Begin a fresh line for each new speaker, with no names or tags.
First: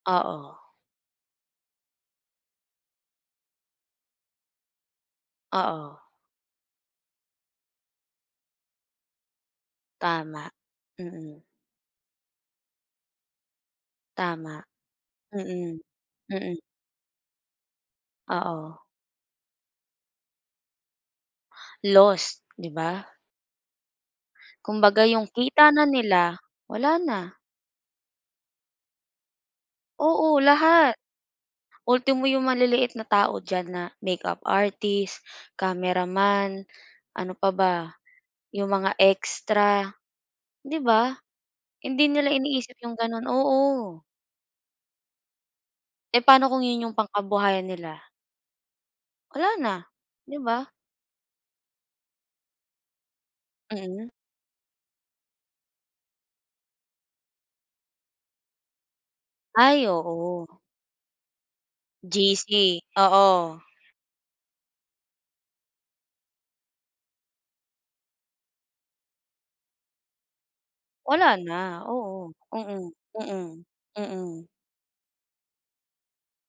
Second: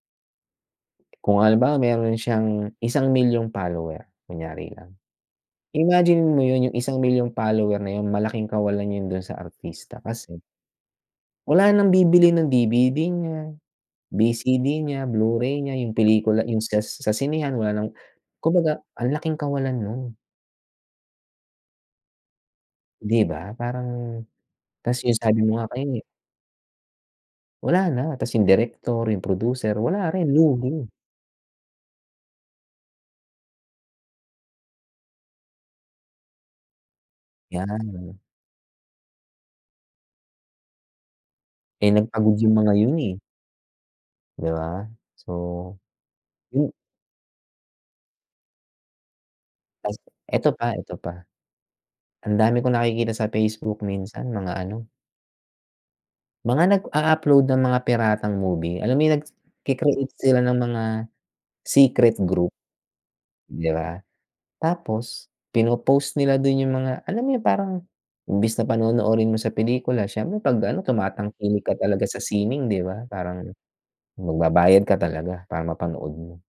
Oo
Kung halimbawa meron siyang, isang milyong follower, kunyari lang.
Oo.
Imagine mo yun yung isang milyong follower na yung malaking kawalan yun dun sa artista kasi
Tama, mm.
wala nang bibili ng DVD niya,
Tama,
VCD niya, Blu-ray niya,
mm,
yung pelikula yung
mm.
sas sa sinehan wala nang kumbaga
Oo.
ang laking kawalan nun.
Loss, 'di ba?
'Di ba parang tas
Kumbaga
yung
yung
sabi mo nga
kita na
kanina
nila, wala na.
Wala na, tas yung direktor, yung producer wala rin,
Oo,
lugi.
lahat. Ultimo yung maliliit na tao diyan na makeup artist, cameraman, ano pa ba?
'Yan.
Yung mga extra, 'di ba?
Eh,
Hindi nila
nagpagod yung mga
iniisip yung
yun, eh.
ganun oo.
'Di ba? So
Eh, paano kung
mm.
yun yung pangkabuhayan nila? Wala na,
Tas,
'di
eto pa,
ba?
eto pa. Ang dami kong nakikita sa Facebook
Mm.
minsan, mga ano mga nag-a-upload ng mga piratang movie, alam mo yung
Ay,
nagke-create sila
oo.
ng mga secret group
GC, oo.
'di ba? Tapos pinopost nila dun yung mga alam mo yung parang imbes na panonoorin mo sa pelikula, siyempre pag ano
Wala
tumatangik ka
na,
talaga sa
oo,
sining 'di
mm,
ba?
mm,
Parang
mm.
magbabayad ka talaga para mapanood mo.